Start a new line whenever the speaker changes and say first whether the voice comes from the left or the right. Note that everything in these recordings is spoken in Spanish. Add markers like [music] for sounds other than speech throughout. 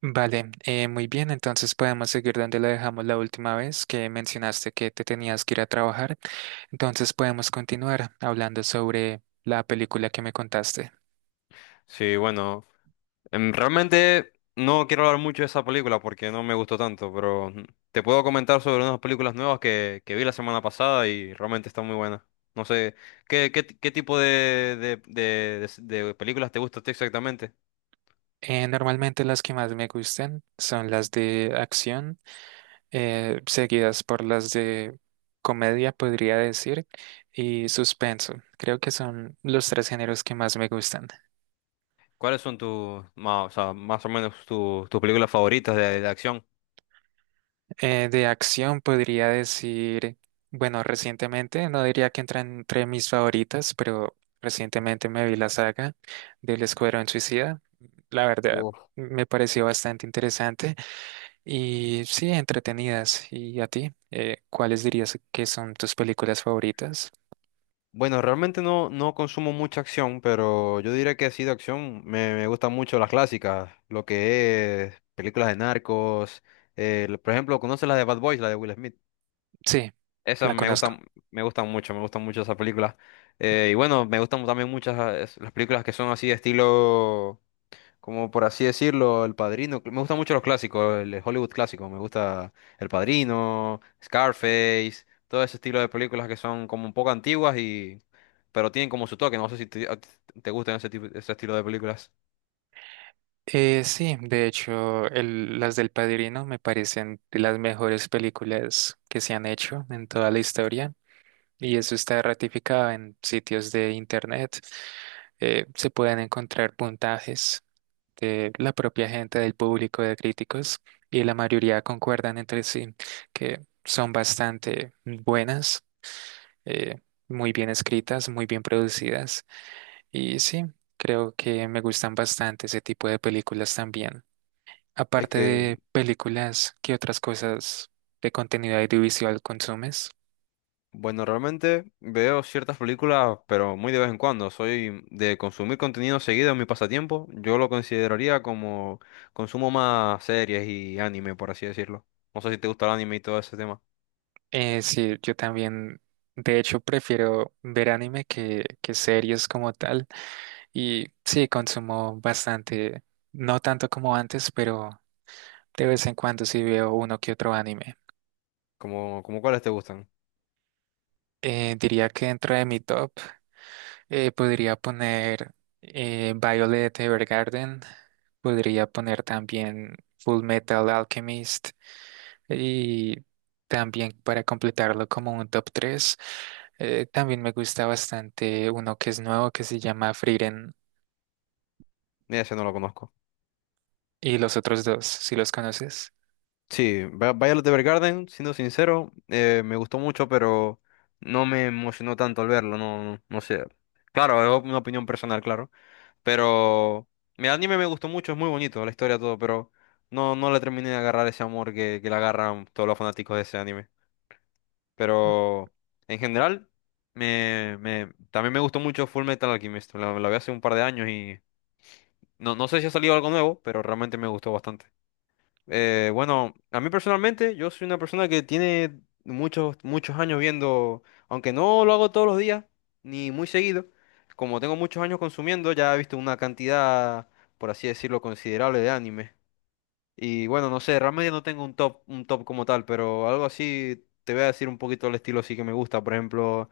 right: Vale, muy bien, entonces podemos seguir donde lo dejamos la última vez que mencionaste que te tenías que ir a trabajar. Entonces podemos continuar hablando sobre la película que me contaste.
left: Sí, bueno, realmente no quiero hablar mucho de esa película porque no me gustó tanto, pero te puedo comentar sobre unas películas nuevas que vi la semana pasada y realmente están muy buenas. No sé, ¿qué tipo de películas te gusta a ti exactamente?
right: Normalmente las que más me gustan son las de acción, seguidas por las de comedia, podría decir, y suspenso. Creo que son los tres géneros que más me gustan.
left: ¿Cuáles son más, o sea, más o menos tus películas favoritas de acción?
right: De acción podría decir, bueno, recientemente, no diría que entra entre mis favoritas, pero recientemente me vi la saga del Escuadrón Suicida. La verdad, me pareció bastante interesante y sí, entretenidas. ¿Y a ti? ¿Cuáles dirías que son tus películas favoritas?
left: Bueno, realmente no consumo mucha acción, pero yo diría que así de acción me gustan mucho las clásicas, lo que es películas de narcos, por ejemplo, ¿conoces la de Bad Boys, la de Will Smith?
right: Sí,
left: Esas
right: la conozco.
left: me gustan mucho esas películas. Y bueno, me gustan también muchas las películas que son así de estilo, como por así decirlo, El Padrino. Me gustan mucho los clásicos, el Hollywood clásico. Me gusta El Padrino, Scarface, todo ese estilo de películas que son como un poco antiguas, pero tienen como su toque. No sé si a ti te gustan ese tipo, ese estilo de películas.
right: Sí, de hecho, las del Padrino me parecen de las mejores películas que se han hecho en toda la historia, y eso está ratificado en sitios de internet. Se pueden encontrar puntajes de la propia gente, del público, de críticos, y la mayoría concuerdan entre sí que son bastante buenas, eh, muy bien escritas, muy bien producidas, y sí, creo que me gustan bastante ese tipo de películas también.
left: Es
right: Aparte
left: que,
right: de películas, ¿qué otras cosas de contenido audiovisual consumes?
left: bueno, realmente veo ciertas películas, pero muy de vez en cuando. Soy de consumir contenido seguido en mi pasatiempo. Yo lo consideraría como consumo más series y anime, por así decirlo. No sé si te gusta el anime y todo ese tema.
right: Sí, yo también, de hecho, prefiero ver anime que series como tal. Y sí, consumo bastante, no tanto como antes, pero de vez en cuando sí veo uno que otro anime.
left: Como cuáles te gustan.
right: Diría que dentro de mi top. Podría poner Violet Evergarden, podría poner también Full Metal Alchemist, y también para completarlo como un top tres, también me gusta bastante uno que es nuevo que se llama Frieren,
left: Mira, ese no lo conozco.
right: y los otros dos, si los conoces.
left: Sí, Violet Evergarden, siendo sincero, me gustó mucho, pero no me emocionó tanto al verlo, no sé. Claro, es una opinión personal, claro. Pero el anime me gustó mucho, es muy bonito, la historia, todo, pero no le terminé de agarrar ese amor que le agarran todos los fanáticos de ese anime. Pero en general, también me gustó mucho Full Metal Alchemist, la vi hace un par de años y no sé si ha salido algo nuevo, pero realmente me gustó bastante. Bueno, a mí personalmente, yo soy una persona que tiene muchos, muchos años viendo, aunque no lo hago todos los días, ni muy seguido, como tengo muchos años consumiendo, ya he visto una cantidad, por así decirlo, considerable de anime. Y bueno, no sé, realmente no tengo un top como tal, pero algo así te voy a decir un poquito el estilo sí que me gusta. Por ejemplo,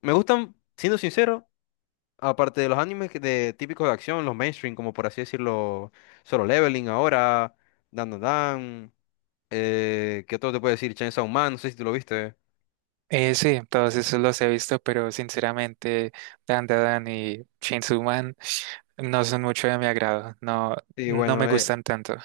left: me gustan, siendo sincero, aparte de los animes de típicos de acción, los mainstream, como por así decirlo, Solo Leveling ahora, Dan Dan Dan. ¿Qué otro te puedo decir? Chainsaw Man, no sé si tú lo viste.
right: Sí, todos esos los he visto, pero sinceramente, Dandadan y Chainsaw Man no son mucho de mi agrado, no,
left: Sí,
right: no me
left: bueno,
right: gustan tanto.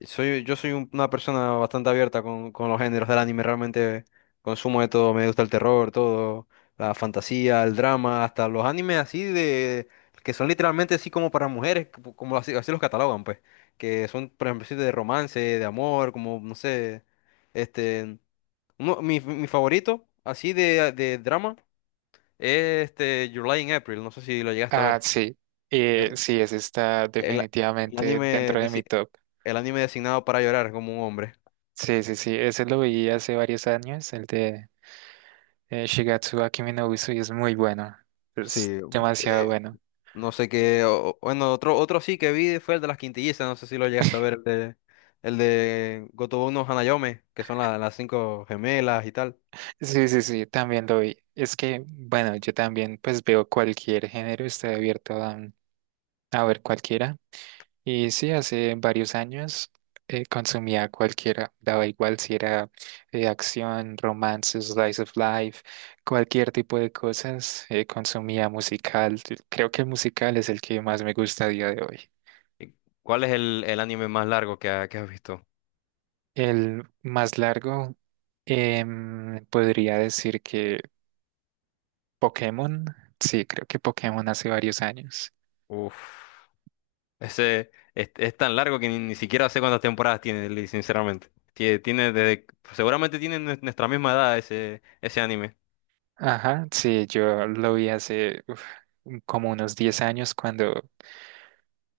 left: yo soy una persona bastante abierta con los géneros del anime. Realmente consumo de todo, me gusta el terror, todo, la fantasía, el drama, hasta los animes así de, que son literalmente así como para mujeres, como así los catalogan, pues, que son, por ejemplo, así de romance, de amor, como, no sé, este, mi favorito, así de drama, es este, Your Lie in April, no sé si lo llegaste a
right: Ah,
left: ver.
right: sí, sí, ese está
left: El, el
right: definitivamente
left: anime
right: dentro de mi
left: desi-
right: top.
left: el anime designado para llorar como un hombre.
right: Sí, sí, sí, ese lo vi hace varios años, el de Shigatsu wa Kimi no Uso, y es muy bueno, es
left: Sí,
right: demasiado
left: eh,
right: bueno.
left: no sé qué. Bueno, otro sí que vi fue el de las quintillizas. No sé si lo llegaste a ver. El de Gotobu no Hanayome, que son las cinco gemelas y tal.
right: Sí, sí, sí, también lo vi. Es que, bueno, yo también pues veo cualquier género, estoy abierto a ver cualquiera. Y sí, hace varios años consumía cualquiera, daba igual si era acción, romance, slice of life, cualquier tipo de cosas, consumía musical. Creo que el musical es el que más me gusta a día de hoy.
left: ¿Y ¿Cuál es el anime más largo que has visto?
right: El más largo, podría decir que Pokémon, sí, creo que Pokémon hace varios años.
left: Uf. Ese es tan largo que ni siquiera sé cuántas temporadas tiene, Lee, sinceramente. Seguramente tiene nuestra misma edad ese anime.
right: Ajá, sí, yo lo vi hace uf, como unos 10 años cuando...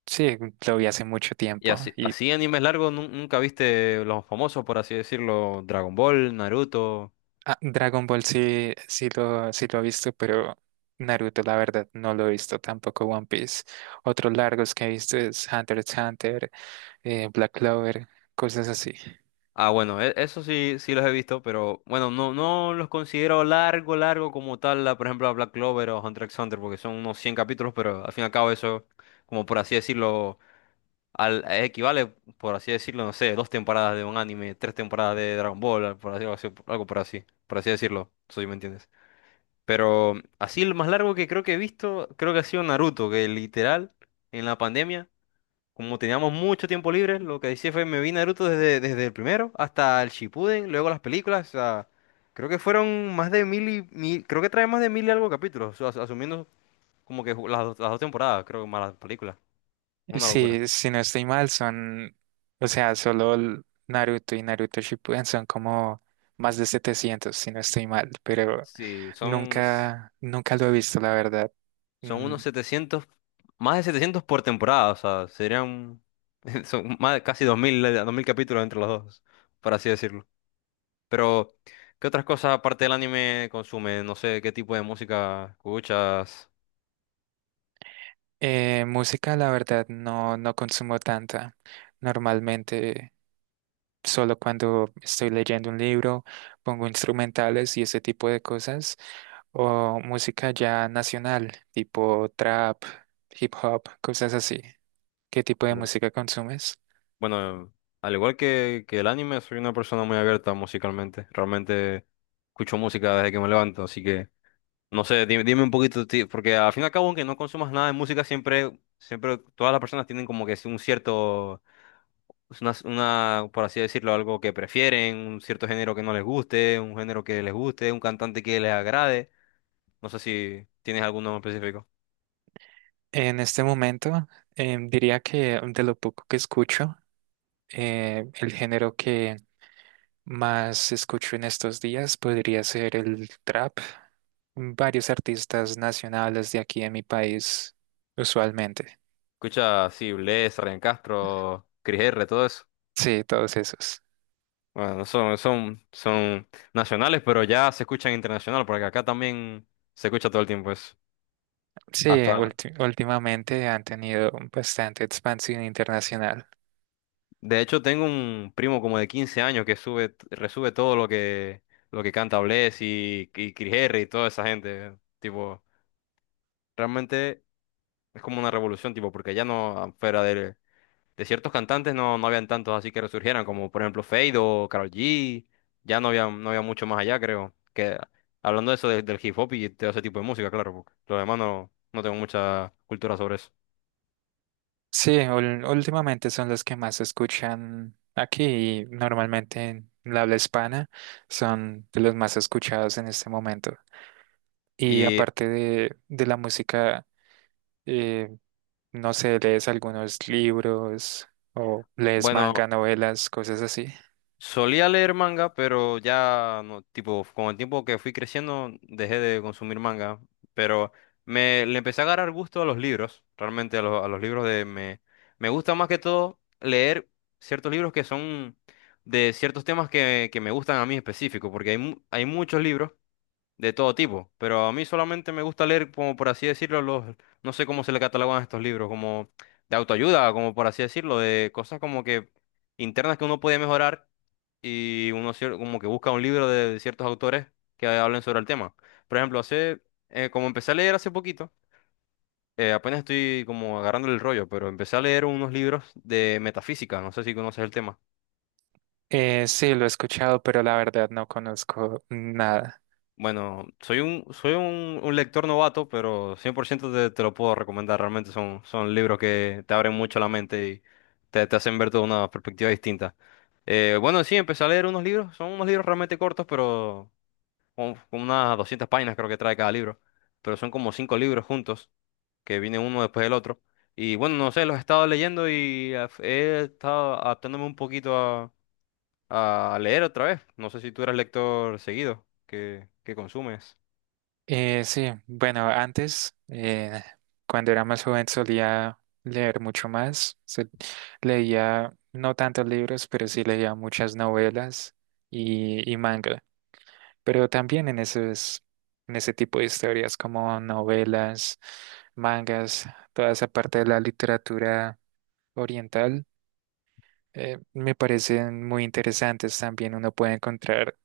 right: Sí, lo vi hace mucho
left: Y
right: tiempo.
left: así,
right: Y
left: así animes largos, nunca viste los famosos, por así decirlo, Dragon Ball, Naruto.
right: Ah, Dragon Ball sí, sí lo he visto, pero Naruto, la verdad, no lo he visto, tampoco One Piece. Otros largos que he visto es Hunter x Hunter, Black Clover, cosas así.
left: Ah, bueno, eso sí, sí los he visto, pero bueno, no los considero largo, largo como tal, por ejemplo, a Black Clover o Hunter x Hunter, porque son unos 100 capítulos, pero al fin y al cabo eso, como por así decirlo, equivale, por así decirlo, no sé, dos temporadas de un anime, tres temporadas de Dragon Ball, por así, algo por así decirlo, si me entiendes. Pero así lo más largo que creo que he visto, creo que ha sido Naruto, que literal en la pandemia, como teníamos mucho tiempo libre, lo que hice fue me vi Naruto desde el primero hasta el Shippuden, luego las películas, o sea, creo que fueron más de mil y mil, creo que trae más de mil y algo capítulos, asumiendo como que las dos temporadas, creo que más las películas,
right: Y
left: una locura.
right: Sí, si no estoy mal, son, o sea, solo el Naruto y Naruto Shippuden son como más de 700 si no estoy mal, pero
left: Sí, son,
right: nunca, nunca lo he visto, la verdad.
left: Son
right: Mm,
left: unos 700, más de 700 por temporada, o sea, serían [laughs] son más de casi 2000, 2000 capítulos entre los dos, por así decirlo. Pero, ¿qué otras cosas aparte del anime consumes? No sé, ¿qué tipo de música escuchas?
right: música, la verdad, no, no consumo tanta. Normalmente, solo cuando estoy leyendo un libro, pongo instrumentales y ese tipo de cosas, o música ya nacional, tipo trap, hip hop, cosas así. ¿Qué tipo de
left: Como-
right: música consumes?
left: Bueno, al igual que el anime, soy una persona muy abierta musicalmente. Realmente escucho música desde que me levanto, así que, no sé, dime un poquito, porque al fin y al cabo, aunque no consumas nada de música, siempre todas las personas tienen como que un cierto. Es una, por así decirlo, algo que prefieren, un cierto género que no les guste, un género que les guste, un cantante que les agrade. No sé si tienes alguno en específico.
right: En este momento, diría que de lo poco que escucho, el género que más escucho en estos días podría ser el trap. Varios artistas nacionales de aquí en mi país, usualmente.
left: Escucha, sí, Bless, Ryan Castro, Cris R, todo eso.
right: Sí, todos esos.
left: Bueno, son nacionales, pero ya se escuchan internacional, porque acá también se escucha todo el tiempo eso.
right: Sí,
left: Hasta,
right: últimamente han tenido bastante expansión internacional.
left: de hecho, tengo un primo como de 15 años que resube todo lo que canta Bless y Cris R y toda esa gente. Tipo, realmente. Es como una revolución, tipo, porque ya no, fuera de ciertos cantantes, no habían tantos así que resurgieran, como por ejemplo Fade o Karol G. Ya no había mucho más allá, creo. Que hablando de eso del hip hop y todo ese tipo de música, claro, porque lo demás no tengo mucha cultura sobre eso.
right: Sí, últimamente son los que más se escuchan aquí y normalmente en la habla hispana son de los más escuchados en este momento. Y
left: Y
right: aparte de la música, eh, no sé, lees algunos libros o lees
left: bueno,
right: manga, novelas, cosas así.
left: solía leer manga, pero ya no, tipo, con el tiempo que fui creciendo dejé de consumir manga, pero me le empecé a agarrar gusto a los libros, realmente a los libros. De me me gusta más que todo leer ciertos libros que son de ciertos temas que me gustan a mí específico, porque hay muchos libros de todo tipo, pero a mí solamente me gusta leer, como por así decirlo, los, no sé cómo se le catalogan estos libros, como de autoayuda, como por así decirlo, de cosas como que internas que uno puede mejorar y como que busca un libro de ciertos autores que hablen sobre el tema. Por ejemplo, como empecé a leer hace poquito, apenas estoy como agarrando el rollo, pero empecé a leer unos libros de metafísica, no sé si conoces el tema.
right: Sí, lo he escuchado, pero la verdad no conozco nada.
left: Bueno, soy un, soy un lector novato, pero 100% te lo puedo recomendar. Realmente son libros que te abren mucho la mente y te hacen ver toda una perspectiva distinta. Bueno, sí, empecé a leer unos libros. Son unos libros realmente cortos, pero con unas 200 páginas creo que trae cada libro. Pero son como cinco libros juntos, que vienen uno después del otro. Y bueno, no sé, los he estado leyendo y he estado adaptándome un poquito a leer otra vez. No sé si tú eres lector seguido, que consumes.
right: Sí, bueno, antes, cuando era más joven, solía leer mucho más. Leía no tantos libros, pero sí leía muchas novelas y manga. Pero también en esos, en ese tipo de historias como novelas, mangas, toda esa parte de la literatura oriental, me parecen muy interesantes también. Uno puede encontrar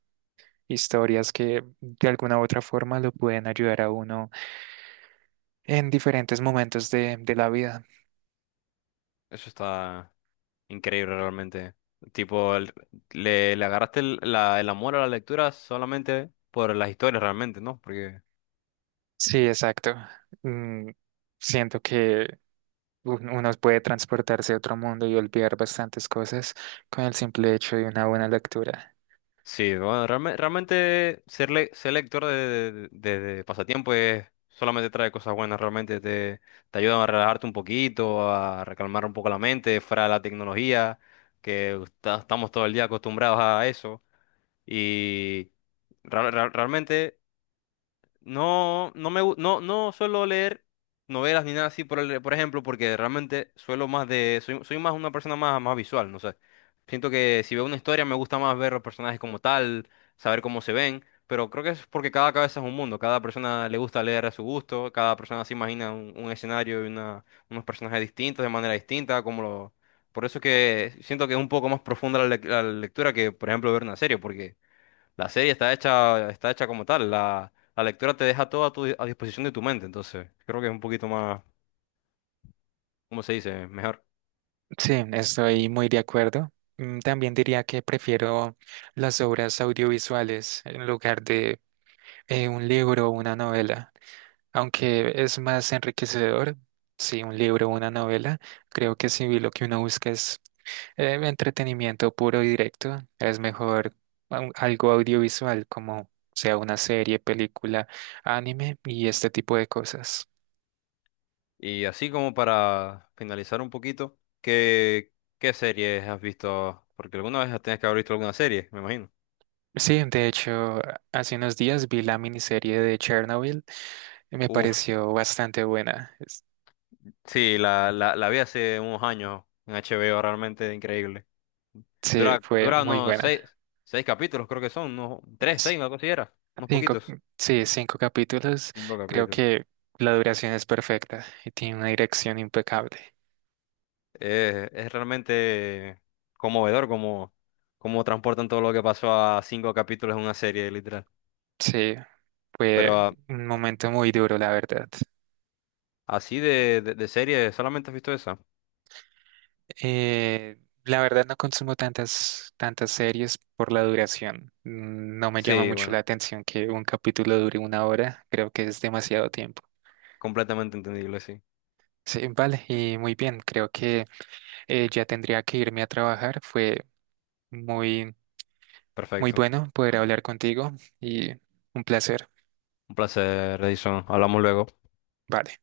right: historias que de alguna u otra forma lo pueden ayudar a uno en diferentes momentos de la vida.
left: Eso está increíble realmente. Tipo, le agarraste el amor a la lectura solamente por las historias realmente, ¿no? Porque
right: Sí, exacto. Mm, siento que uno puede transportarse a otro mundo y olvidar bastantes cosas con el simple hecho de una buena lectura.
left: sí, bueno, realmente ser lector de pasatiempo es, solamente trae cosas buenas, realmente te ayuda a relajarte un poquito, a recalmar un poco la mente fuera de la tecnología, que estamos todo el día acostumbrados a eso. Y real- real- realmente... No, no me, gu- no, no suelo leer novelas ni nada así por por ejemplo, porque realmente suelo más de, soy, soy más una persona más visual, no sé. Siento que si veo una historia me gusta más ver los personajes como tal, saber cómo se ven, pero creo que es porque cada cabeza es un mundo, cada persona le gusta leer a su gusto, cada persona se imagina un escenario y unos personajes distintos de manera distinta, por eso es que siento que es un poco más profunda la lectura que, por ejemplo, ver una serie, porque la serie está hecha como tal. La lectura te deja todo a disposición de tu mente. Entonces, creo que es un poquito más, ¿cómo se dice? Mejor.
right: Sí, estoy muy de acuerdo. Mm, también diría que prefiero las obras audiovisuales en lugar de un libro o una novela. Aunque es más enriquecedor, sí, un libro o una novela, creo que si lo que uno busca es entretenimiento puro y directo, es mejor algo audiovisual como sea una serie, película, anime y este tipo de cosas.
left: Y así como para finalizar un poquito, ¿qué series has visto? Porque alguna vez tienes que haber visto alguna serie, me imagino.
right: Sí, de hecho, hace unos días vi la miniserie de Chernobyl y me
left: Uf,
right: pareció bastante buena. Es-
left: sí, la vi hace unos años en HBO, realmente increíble.
right: Sí,
left: Dura,
right: fue
left: dura
right: muy
left: unos
right: buena.
left: seis capítulos, creo que son, unos tres, seis, algo así era unos
right: Cinco,
left: poquitos.
right: sí, cinco capítulos.
left: Cinco
right: Creo
left: capítulos.
right: que la duración es perfecta y tiene una dirección impecable.
left: Es realmente conmovedor como transportan todo lo que pasó a cinco capítulos en una serie, literal.
right: Sí,
left: Pero
right: fue un momento muy duro, la verdad.
left: así de serie, ¿solamente has visto esa?
right: Eh, la verdad no consumo tantas, tantas series por la duración. Mm, no me llama
left: Sí,
right: mucho la
left: bueno,
right: atención que un capítulo dure una hora. Creo que es demasiado tiempo.
left: completamente entendible, sí.
right: Sí, vale, y muy bien. Creo que ya tendría que irme a trabajar. Fue muy, muy
left: Perfecto.
right: bueno poder hablar contigo, y un placer.
left: Un placer, Edison. Hablamos luego.
right: Vale.